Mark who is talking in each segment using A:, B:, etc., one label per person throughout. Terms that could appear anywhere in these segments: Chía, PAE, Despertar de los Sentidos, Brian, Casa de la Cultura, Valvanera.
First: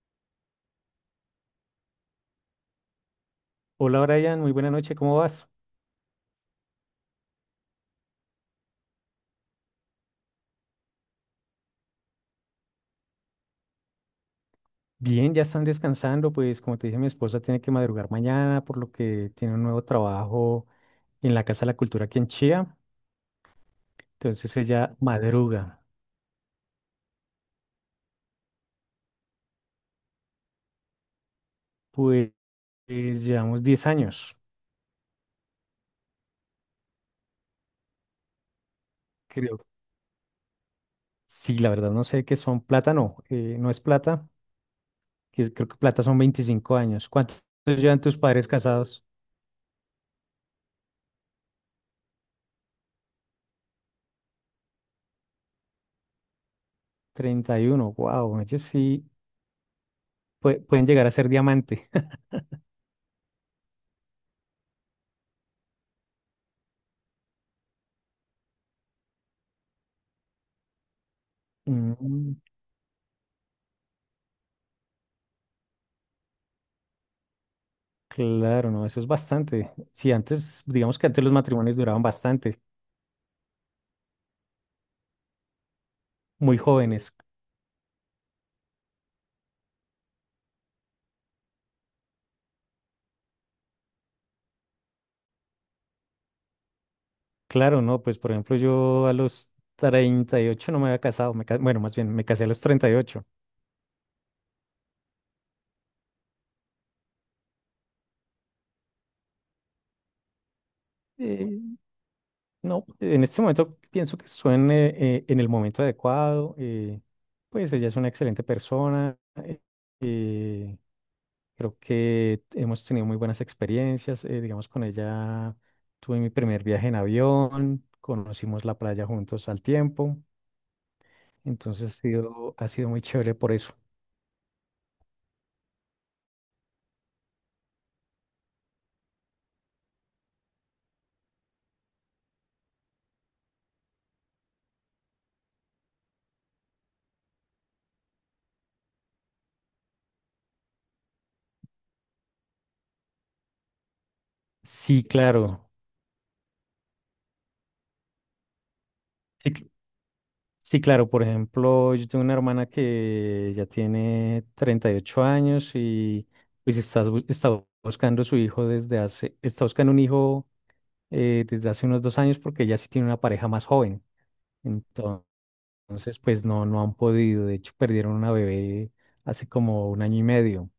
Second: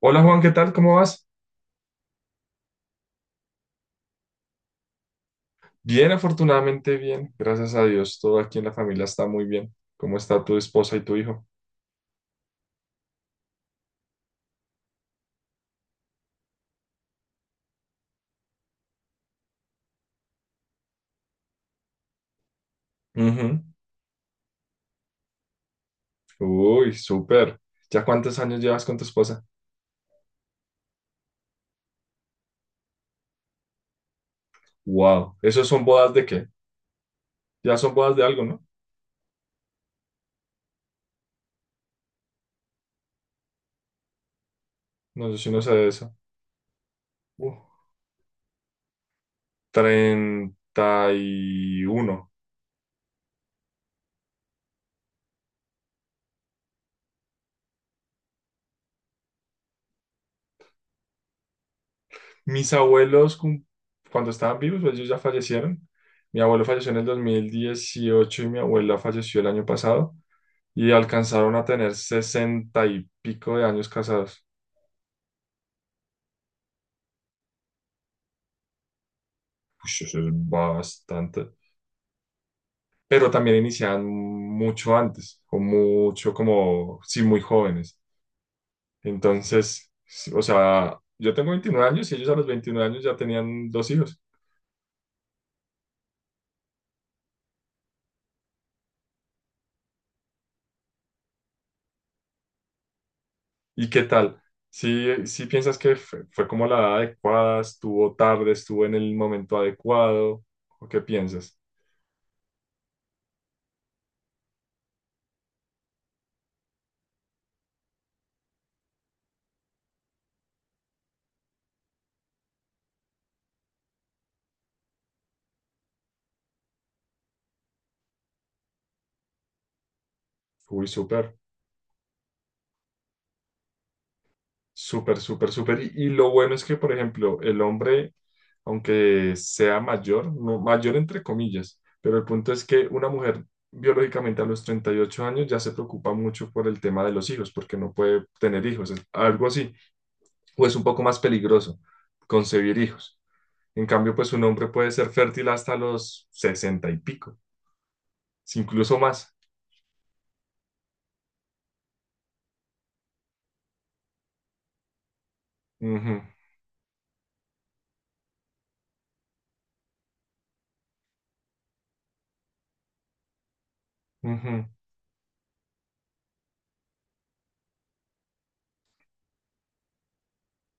A: Hola Juan, ¿qué tal? ¿Cómo vas?
B: Hola Brian, muy buena noche, ¿cómo vas?
A: Bien, afortunadamente bien, gracias a Dios. Todo aquí en la familia está muy bien. ¿Cómo está tu esposa y tu hijo?
B: Bien, ya están descansando, pues como te dije, mi esposa tiene que madrugar mañana, por lo que tiene un nuevo trabajo en la Casa de la Cultura aquí en Chía,
A: Ujú.
B: entonces ella madruga.
A: Uy, súper. ¿Ya cuántos años llevas con tu esposa?
B: Pues, llevamos 10 años,
A: Wow, ¿esos son bodas de qué? Ya son bodas de algo, ¿no?
B: creo. Sí, la verdad no sé qué son plata, no, no es plata,
A: No, yo sí
B: que
A: no
B: creo
A: sé
B: que
A: de
B: plata
A: eso.
B: son 25 años. ¿Cuántos
A: Uh,
B: llevan tus padres casados?
A: Treinta y uno.
B: 31. Wow, ellos sí pueden llegar a ser diamante.
A: Mis abuelos, cuando estaban vivos, pues ellos ya fallecieron. Mi abuelo falleció en el 2018 y mi abuela falleció el año pasado, y alcanzaron a tener
B: Mm,
A: sesenta y pico de años casados.
B: claro, no, eso es bastante.
A: Ush,
B: Sí,
A: eso es
B: antes, digamos que antes los
A: bastante.
B: matrimonios duraban bastante,
A: Pero también iniciaban mucho antes, o mucho
B: muy
A: como,
B: jóvenes.
A: sí, muy jóvenes. Entonces, sí, o sea, yo tengo 29 años y ellos a los 29 años ya tenían dos hijos.
B: Claro, no, pues por ejemplo yo a los 38 no me había casado, bueno, más bien me casé a los 38.
A: ¿Y qué tal? ¿Si piensas que fue como la edad adecuada? ¿Estuvo tarde? ¿Estuvo en el momento adecuado? ¿O qué piensas?
B: Eh, no, en este momento pienso que estuve en el momento adecuado, pues ella es una excelente persona, eh, creo que hemos tenido muy buenas experiencias, digamos con ella tuve mi primer viaje en avión, conocimos la playa juntos al tiempo.
A: Uy, súper.
B: Entonces ha sido muy chévere por eso.
A: Súper, súper, súper. Y lo bueno es que, por ejemplo, el hombre, aunque sea mayor, no, mayor entre comillas, pero el punto es que una mujer biológicamente a los 38 años ya se preocupa mucho por el tema de los hijos, porque no puede tener hijos, es algo así, o es un poco más peligroso concebir hijos. En cambio, pues un hombre puede
B: Sí,
A: ser fértil
B: claro.
A: hasta los sesenta y pico, si incluso más.
B: Sí, cl- sí, claro. Por ejemplo, yo tengo una hermana que ya tiene 38 años
A: Ujú,
B: y pues está buscando su hijo desde hace, está buscando un hijo desde hace unos dos años porque ella sí tiene una pareja más joven.
A: ujú.
B: Entonces, pues no, no han podido. De hecho, perdieron una bebé hace como un año y medio.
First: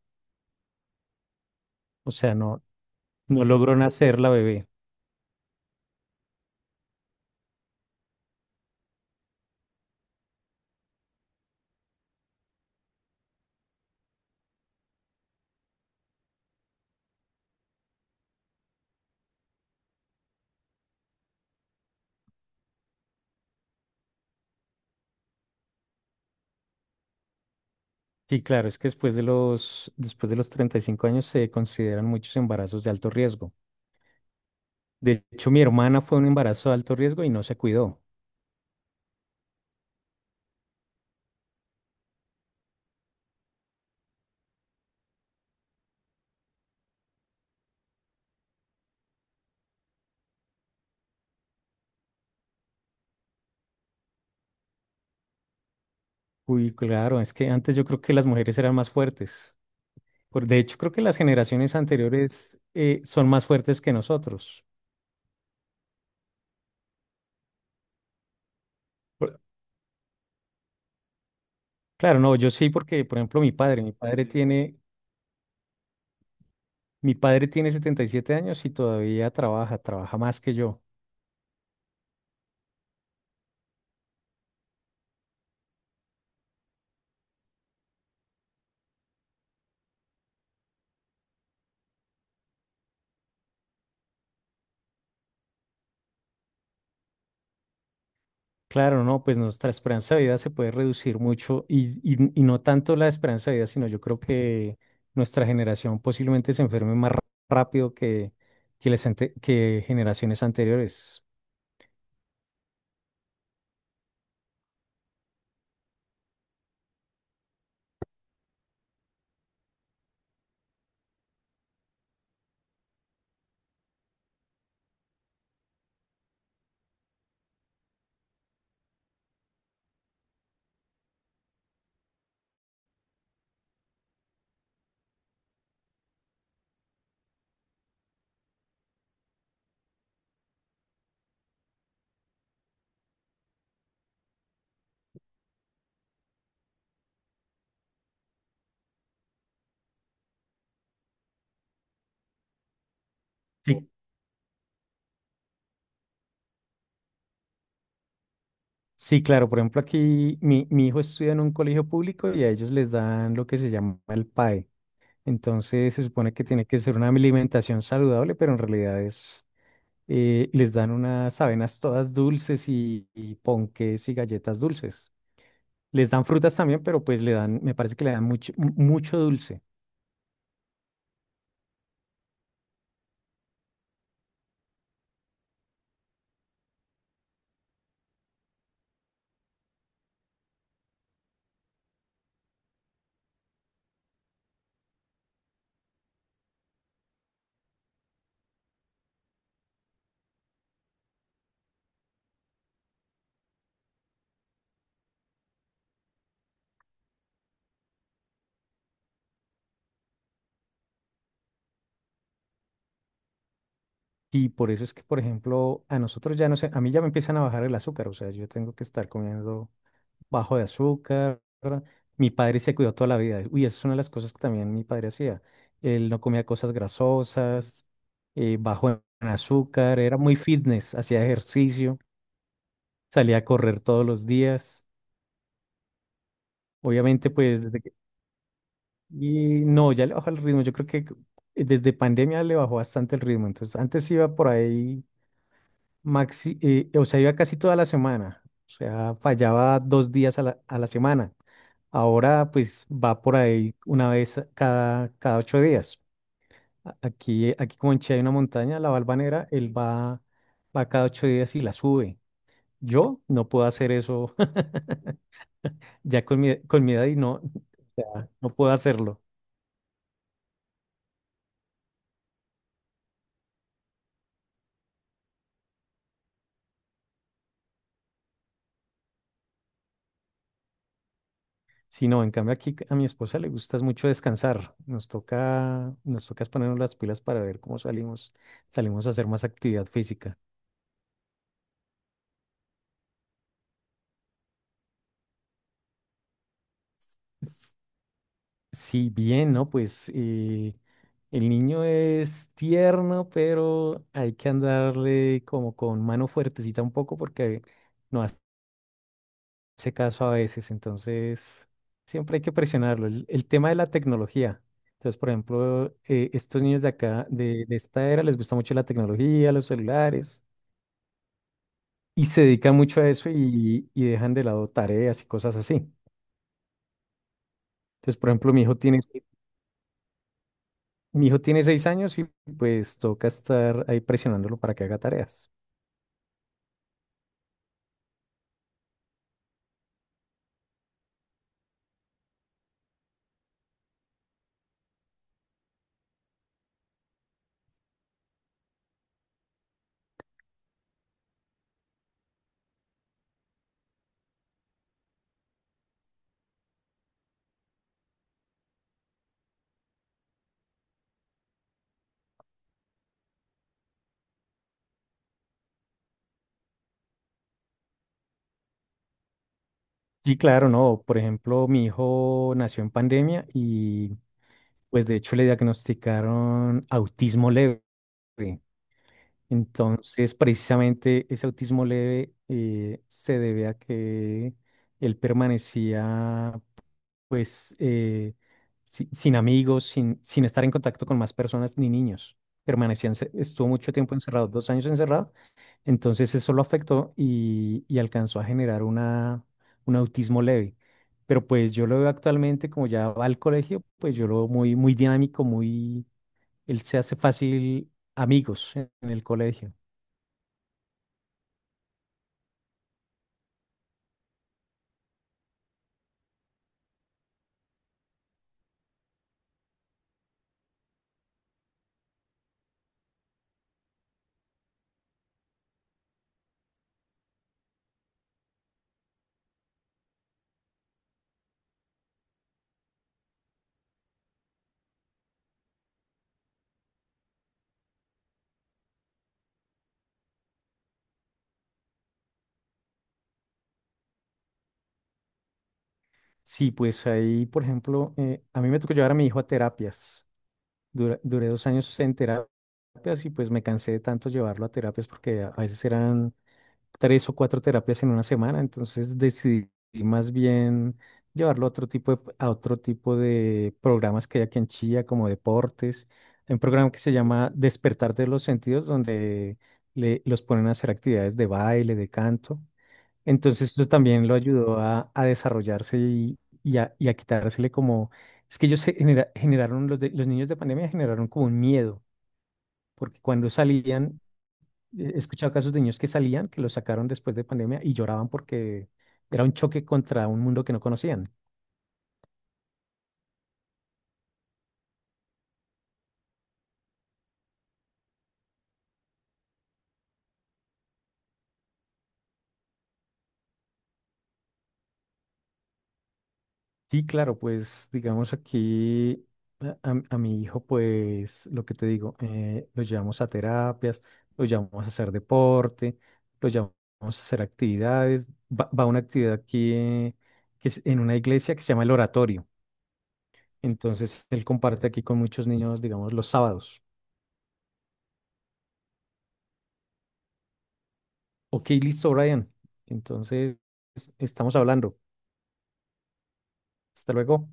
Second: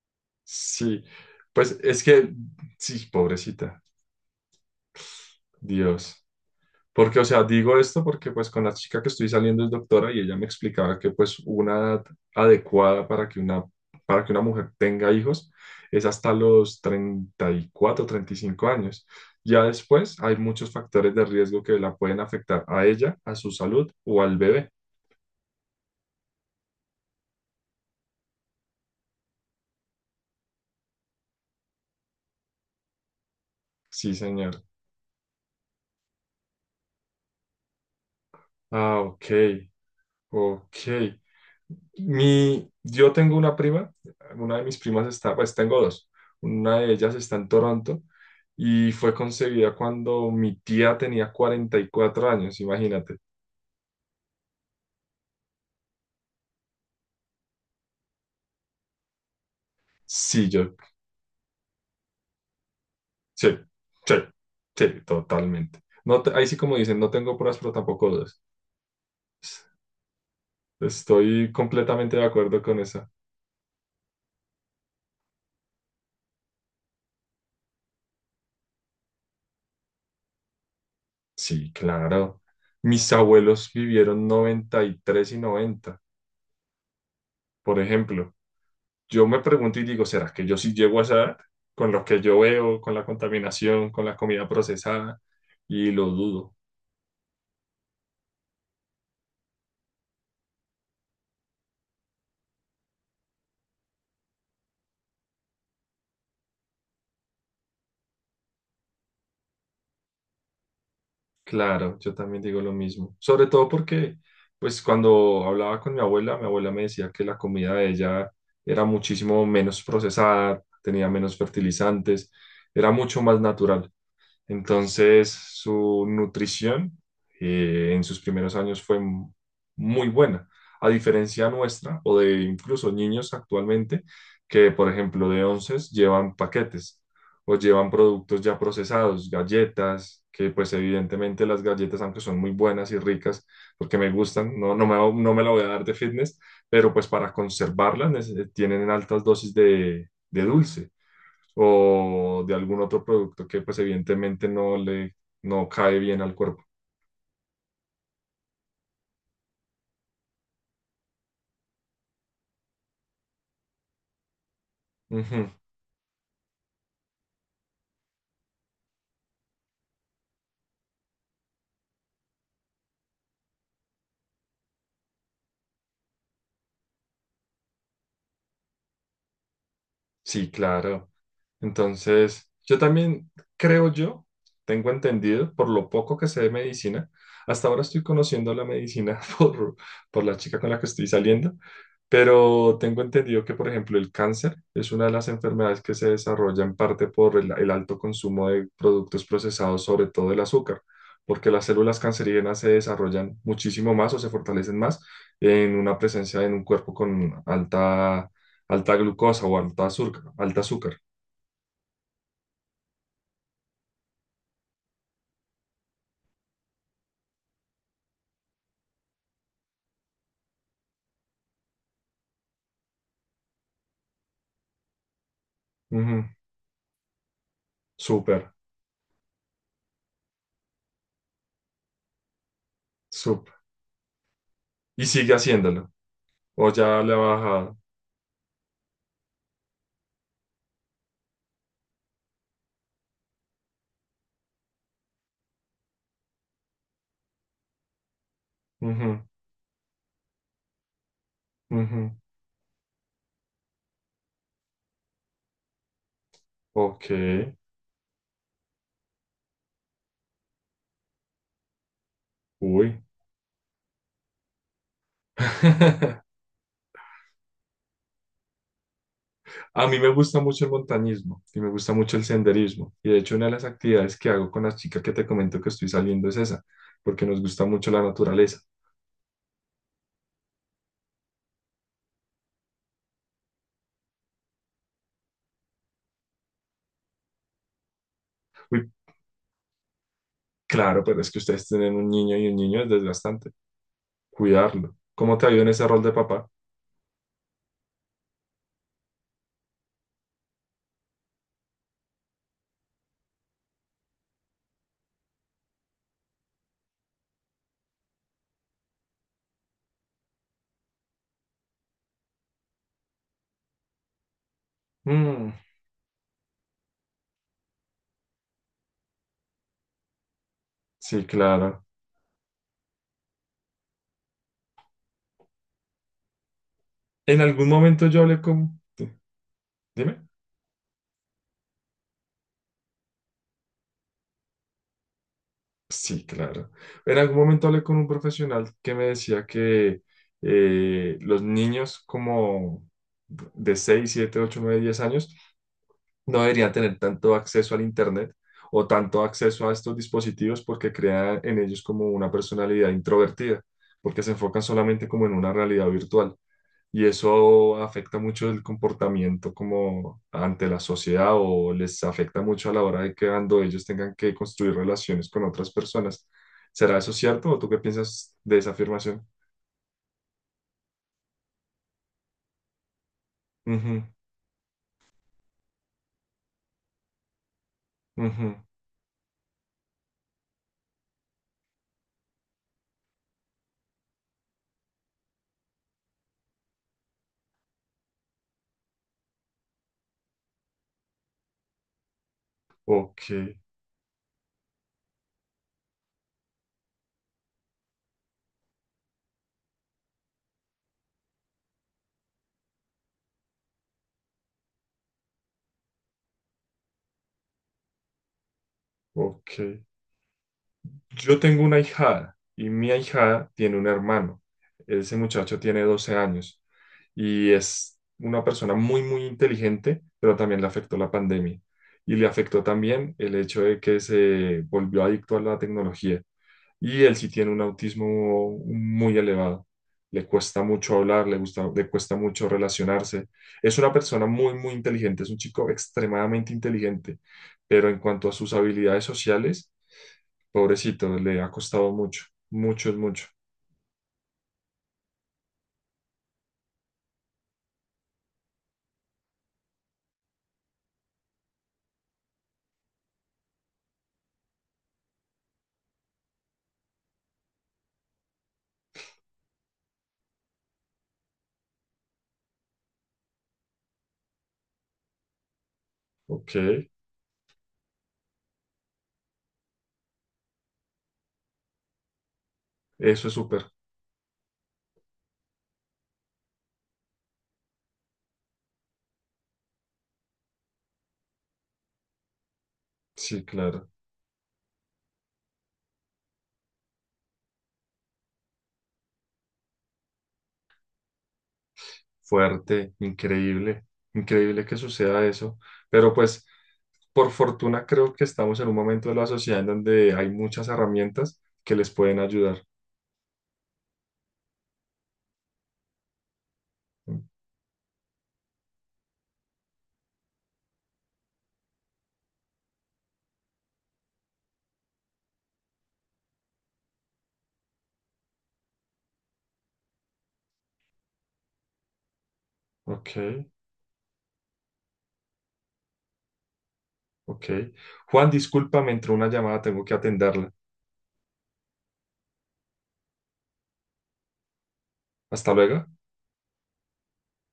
A: Sí, pues es
B: O
A: que,
B: sea, no,
A: sí,
B: no logró
A: pobrecita,
B: nacer la bebé.
A: Dios. Porque, o sea, digo esto porque pues con la chica que estoy saliendo es doctora y ella me explicaba que pues una edad adecuada para que una mujer tenga hijos es hasta los treinta y cuatro, treinta y cinco años. Ya después hay muchos factores de riesgo que la pueden afectar a ella, a su salud o al bebé.
B: Sí, claro, es que después de los 35 años se consideran muchos embarazos de alto riesgo.
A: Sí, señor.
B: De hecho, mi hermana fue un embarazo de alto riesgo y no se cuidó.
A: Ah, ok, ok. Yo tengo una prima, una de mis pues tengo dos, una de ellas está en Toronto y fue concebida cuando mi tía tenía 44 años, imagínate.
B: Uy, claro, es que antes yo creo que las mujeres eran más fuertes.
A: Sí,
B: De
A: yo,
B: hecho, creo que las generaciones anteriores son más
A: sí,
B: fuertes que
A: sí,
B: nosotros.
A: sí, totalmente. No, ahí sí como dicen, no tengo pruebas, pero tampoco dudas.
B: Por-
A: Estoy completamente
B: claro,
A: de
B: no, yo
A: acuerdo
B: sí,
A: con
B: porque,
A: esa.
B: por ejemplo, mi padre tiene 77 años y todavía trabaja, trabaja más que yo.
A: Sí, claro. Mis abuelos vivieron 93 y 90, por ejemplo. Yo me pregunto y digo, ¿será que yo sí llego a esa edad? Con lo que yo veo, con la contaminación, con la comida procesada, y lo dudo.
B: Claro, no, pues nuestra esperanza de vida se puede reducir mucho y no tanto la esperanza de vida, sino yo creo que nuestra generación posiblemente se enferme más ra- rápido que generaciones anteriores.
A: Claro, yo también digo lo mismo. Sobre todo porque, pues cuando hablaba con mi abuela me decía que la comida de ella era muchísimo menos procesada, tenía menos fertilizantes, era mucho más natural. Entonces, su nutrición en sus primeros años fue muy buena, a diferencia nuestra o de incluso niños actualmente que, por ejemplo, de onces llevan paquetes o llevan productos ya procesados, galletas, que pues evidentemente las galletas, aunque son muy buenas y ricas, porque me gustan, no me la voy a dar de fitness, pero pues para conservarlas tienen altas dosis de dulce o de algún otro producto que pues
B: Sí,
A: evidentemente no cae bien al cuerpo.
B: sí, claro, por ejemplo, mi hijo estudia en un colegio público y a ellos les dan lo que se llama el PAE.
A: Ujú.
B: Entonces se supone que tiene que ser una alimentación saludable, pero les dan unas avenas todas dulces y ponques y galletas dulces. Les dan frutas también, pero pues le dan, me parece que le dan mucho, mu- mucho dulce.
A: Sí, claro. Entonces, yo también creo yo, tengo entendido, por lo poco que sé de medicina, hasta ahora estoy conociendo la medicina por la chica con la que estoy saliendo, pero tengo entendido que, por ejemplo, el cáncer es una de las enfermedades que se desarrolla en parte por el alto consumo de productos procesados, sobre todo el azúcar, porque las células cancerígenas se desarrollan muchísimo más o se fortalecen más en una presencia en un cuerpo con alta glucosa o alta azúcar.
B: Y por eso es que, por ejemplo, a nosotros ya no sé, a mí ya me empiezan a bajar el azúcar, o sea, yo tengo que estar comiendo bajo de azúcar. Mi padre se cuidó toda la vida. Uy, esa es una de las cosas que también mi padre hacía. Él
A: Ujú.
B: no comía cosas grasosas,
A: Súper,
B: bajo en azúcar, era muy fitness, hacía ejercicio, salía a
A: súper.
B: correr todos los días.
A: Y sigue haciéndolo. O ya le ha
B: Obviamente, pues
A: bajado.
B: desde... Y no, ya le bajó el ritmo. Yo creo que desde pandemia le bajó bastante el ritmo. Entonces, antes iba por ahí o sea, iba casi toda la semana. O sea,
A: Ujú,
B: fallaba dos días a la semana.
A: ujú.
B: Ahora, pues, va por ahí cada, cada ocho días.
A: Ok.
B: Aquí, aquí como en Chile hay una montaña, la Valvanera, va cada ocho días y la sube.
A: Uy.
B: Yo no puedo hacer eso ya con mi edad y no, o sea, no puedo hacerlo.
A: A mí me gusta mucho el montañismo y me gusta mucho el senderismo. Y de hecho, una de las actividades que hago con la chica que te comento que estoy saliendo es esa, porque nos gusta mucho la naturaleza.
B: Sí, no, en cambio aquí a mi esposa le gusta mucho descansar. Nos toca es ponernos las pilas para ver cómo salimos,
A: Uy,
B: salimos a hacer más actividad física.
A: claro, pero es que ustedes tienen un niño y un niño es desgastante. Cuidarlo. ¿Cómo te ha ido en ese rol de papá?
B: S- Sí, bien, ¿no? Pues el niño es tierno, pero hay que andarle como con mano fuertecita un poco porque no hace caso a veces. Entonces, siempre hay que presionarlo. El tema de la tecnología. Entonces, por
A: Mm,
B: ejemplo, estos niños de acá, de esta era, les gusta mucho la tecnología, los celulares.
A: sí, claro.
B: Y se dedican mucho a eso y dejan de lado tareas y cosas así.
A: En algún momento
B: Entonces,
A: yo
B: por
A: hablé
B: ejemplo,
A: con... Dime.
B: mi hijo tiene seis años y pues toca estar ahí presionándolo para que haga tareas.
A: Sí, claro. En algún momento hablé con un profesional que me decía que los niños como de 6, 7, 8, 9, 10 años no deberían tener tanto acceso al Internet o tanto acceso a estos dispositivos porque crean en ellos como una personalidad introvertida, porque se enfocan solamente como en una realidad virtual, y eso afecta mucho el comportamiento como ante la sociedad o les afecta mucho a la hora de que cuando ellos tengan que construir relaciones con otras personas. ¿Será eso cierto o tú qué piensas de esa afirmación?
B: Sí claro, no, por ejemplo, mi hijo nació en pandemia y pues de hecho le diagnosticaron autismo leve.
A: Ujú, ujú.
B: Entonces, precisamente ese autismo leve se debe a que él permanecía pues sin amigos, sin estar en contacto con más personas ni niños.
A: Ok,
B: Estuvo mucho tiempo encerrado, dos años encerrado, entonces eso lo afectó y alcanzó a generar una, un autismo leve. Pero pues yo lo veo actualmente, como ya va al colegio, pues yo lo veo muy dinámico, muy, él se hace fácil amigos en el
A: ok.
B: colegio.
A: Yo tengo una hijada y mi ahijada tiene un hermano. Ese muchacho tiene 12 años y es una persona muy, muy inteligente, pero también le afectó la pandemia. Y le afectó también el hecho de que se volvió adicto a la tecnología. Y él sí tiene un autismo muy elevado. Le cuesta mucho hablar, le cuesta mucho relacionarse. Es una persona muy, muy inteligente, es un chico extremadamente inteligente, pero en cuanto a sus habilidades sociales, pobrecito, le ha costado mucho, mucho es mucho.
B: Sí, pues ahí, por ejemplo, a mí me tocó llevar a mi hijo a terapias. Duré dos años en terapias y pues me cansé de tanto llevarlo a terapias porque a veces eran tres o cuatro terapias en una semana, entonces decidí más bien llevarlo a a otro tipo de programas que hay aquí en Chía, como deportes.
A: Ok,
B: Hay un programa que se llama Despertar de los Sentidos, donde los ponen a hacer actividades de baile, de canto.
A: eso es súper,
B: Entonces eso también lo ayudó a desarrollarse y a quitársele como, es que ellos generaron, los niños de pandemia generaron como un miedo, porque
A: sí,
B: cuando
A: claro,
B: salían, he escuchado casos de niños que salían, que los sacaron después de pandemia y lloraban porque era un choque contra un mundo que no conocían.
A: fuerte, increíble, increíble que suceda eso, pero pues por fortuna creo que estamos en un momento de la sociedad en donde hay muchas herramientas que les pueden ayudar.
B: Sí, claro, pues digamos aquí a mi hijo, pues lo que te digo, lo llevamos a terapias, lo llevamos a hacer deporte, lo llevamos a hacer actividades. Va a una actividad aquí que es en una iglesia que se llama el oratorio.
A: Ok,
B: Entonces él comparte aquí con muchos niños, digamos, los sábados.
A: ok. Juan, discúlpame, entró una llamada, tengo que atenderla.
B: Ok, listo, Brian. Entonces estamos hablando.
A: Hasta luego.
B: Hasta luego.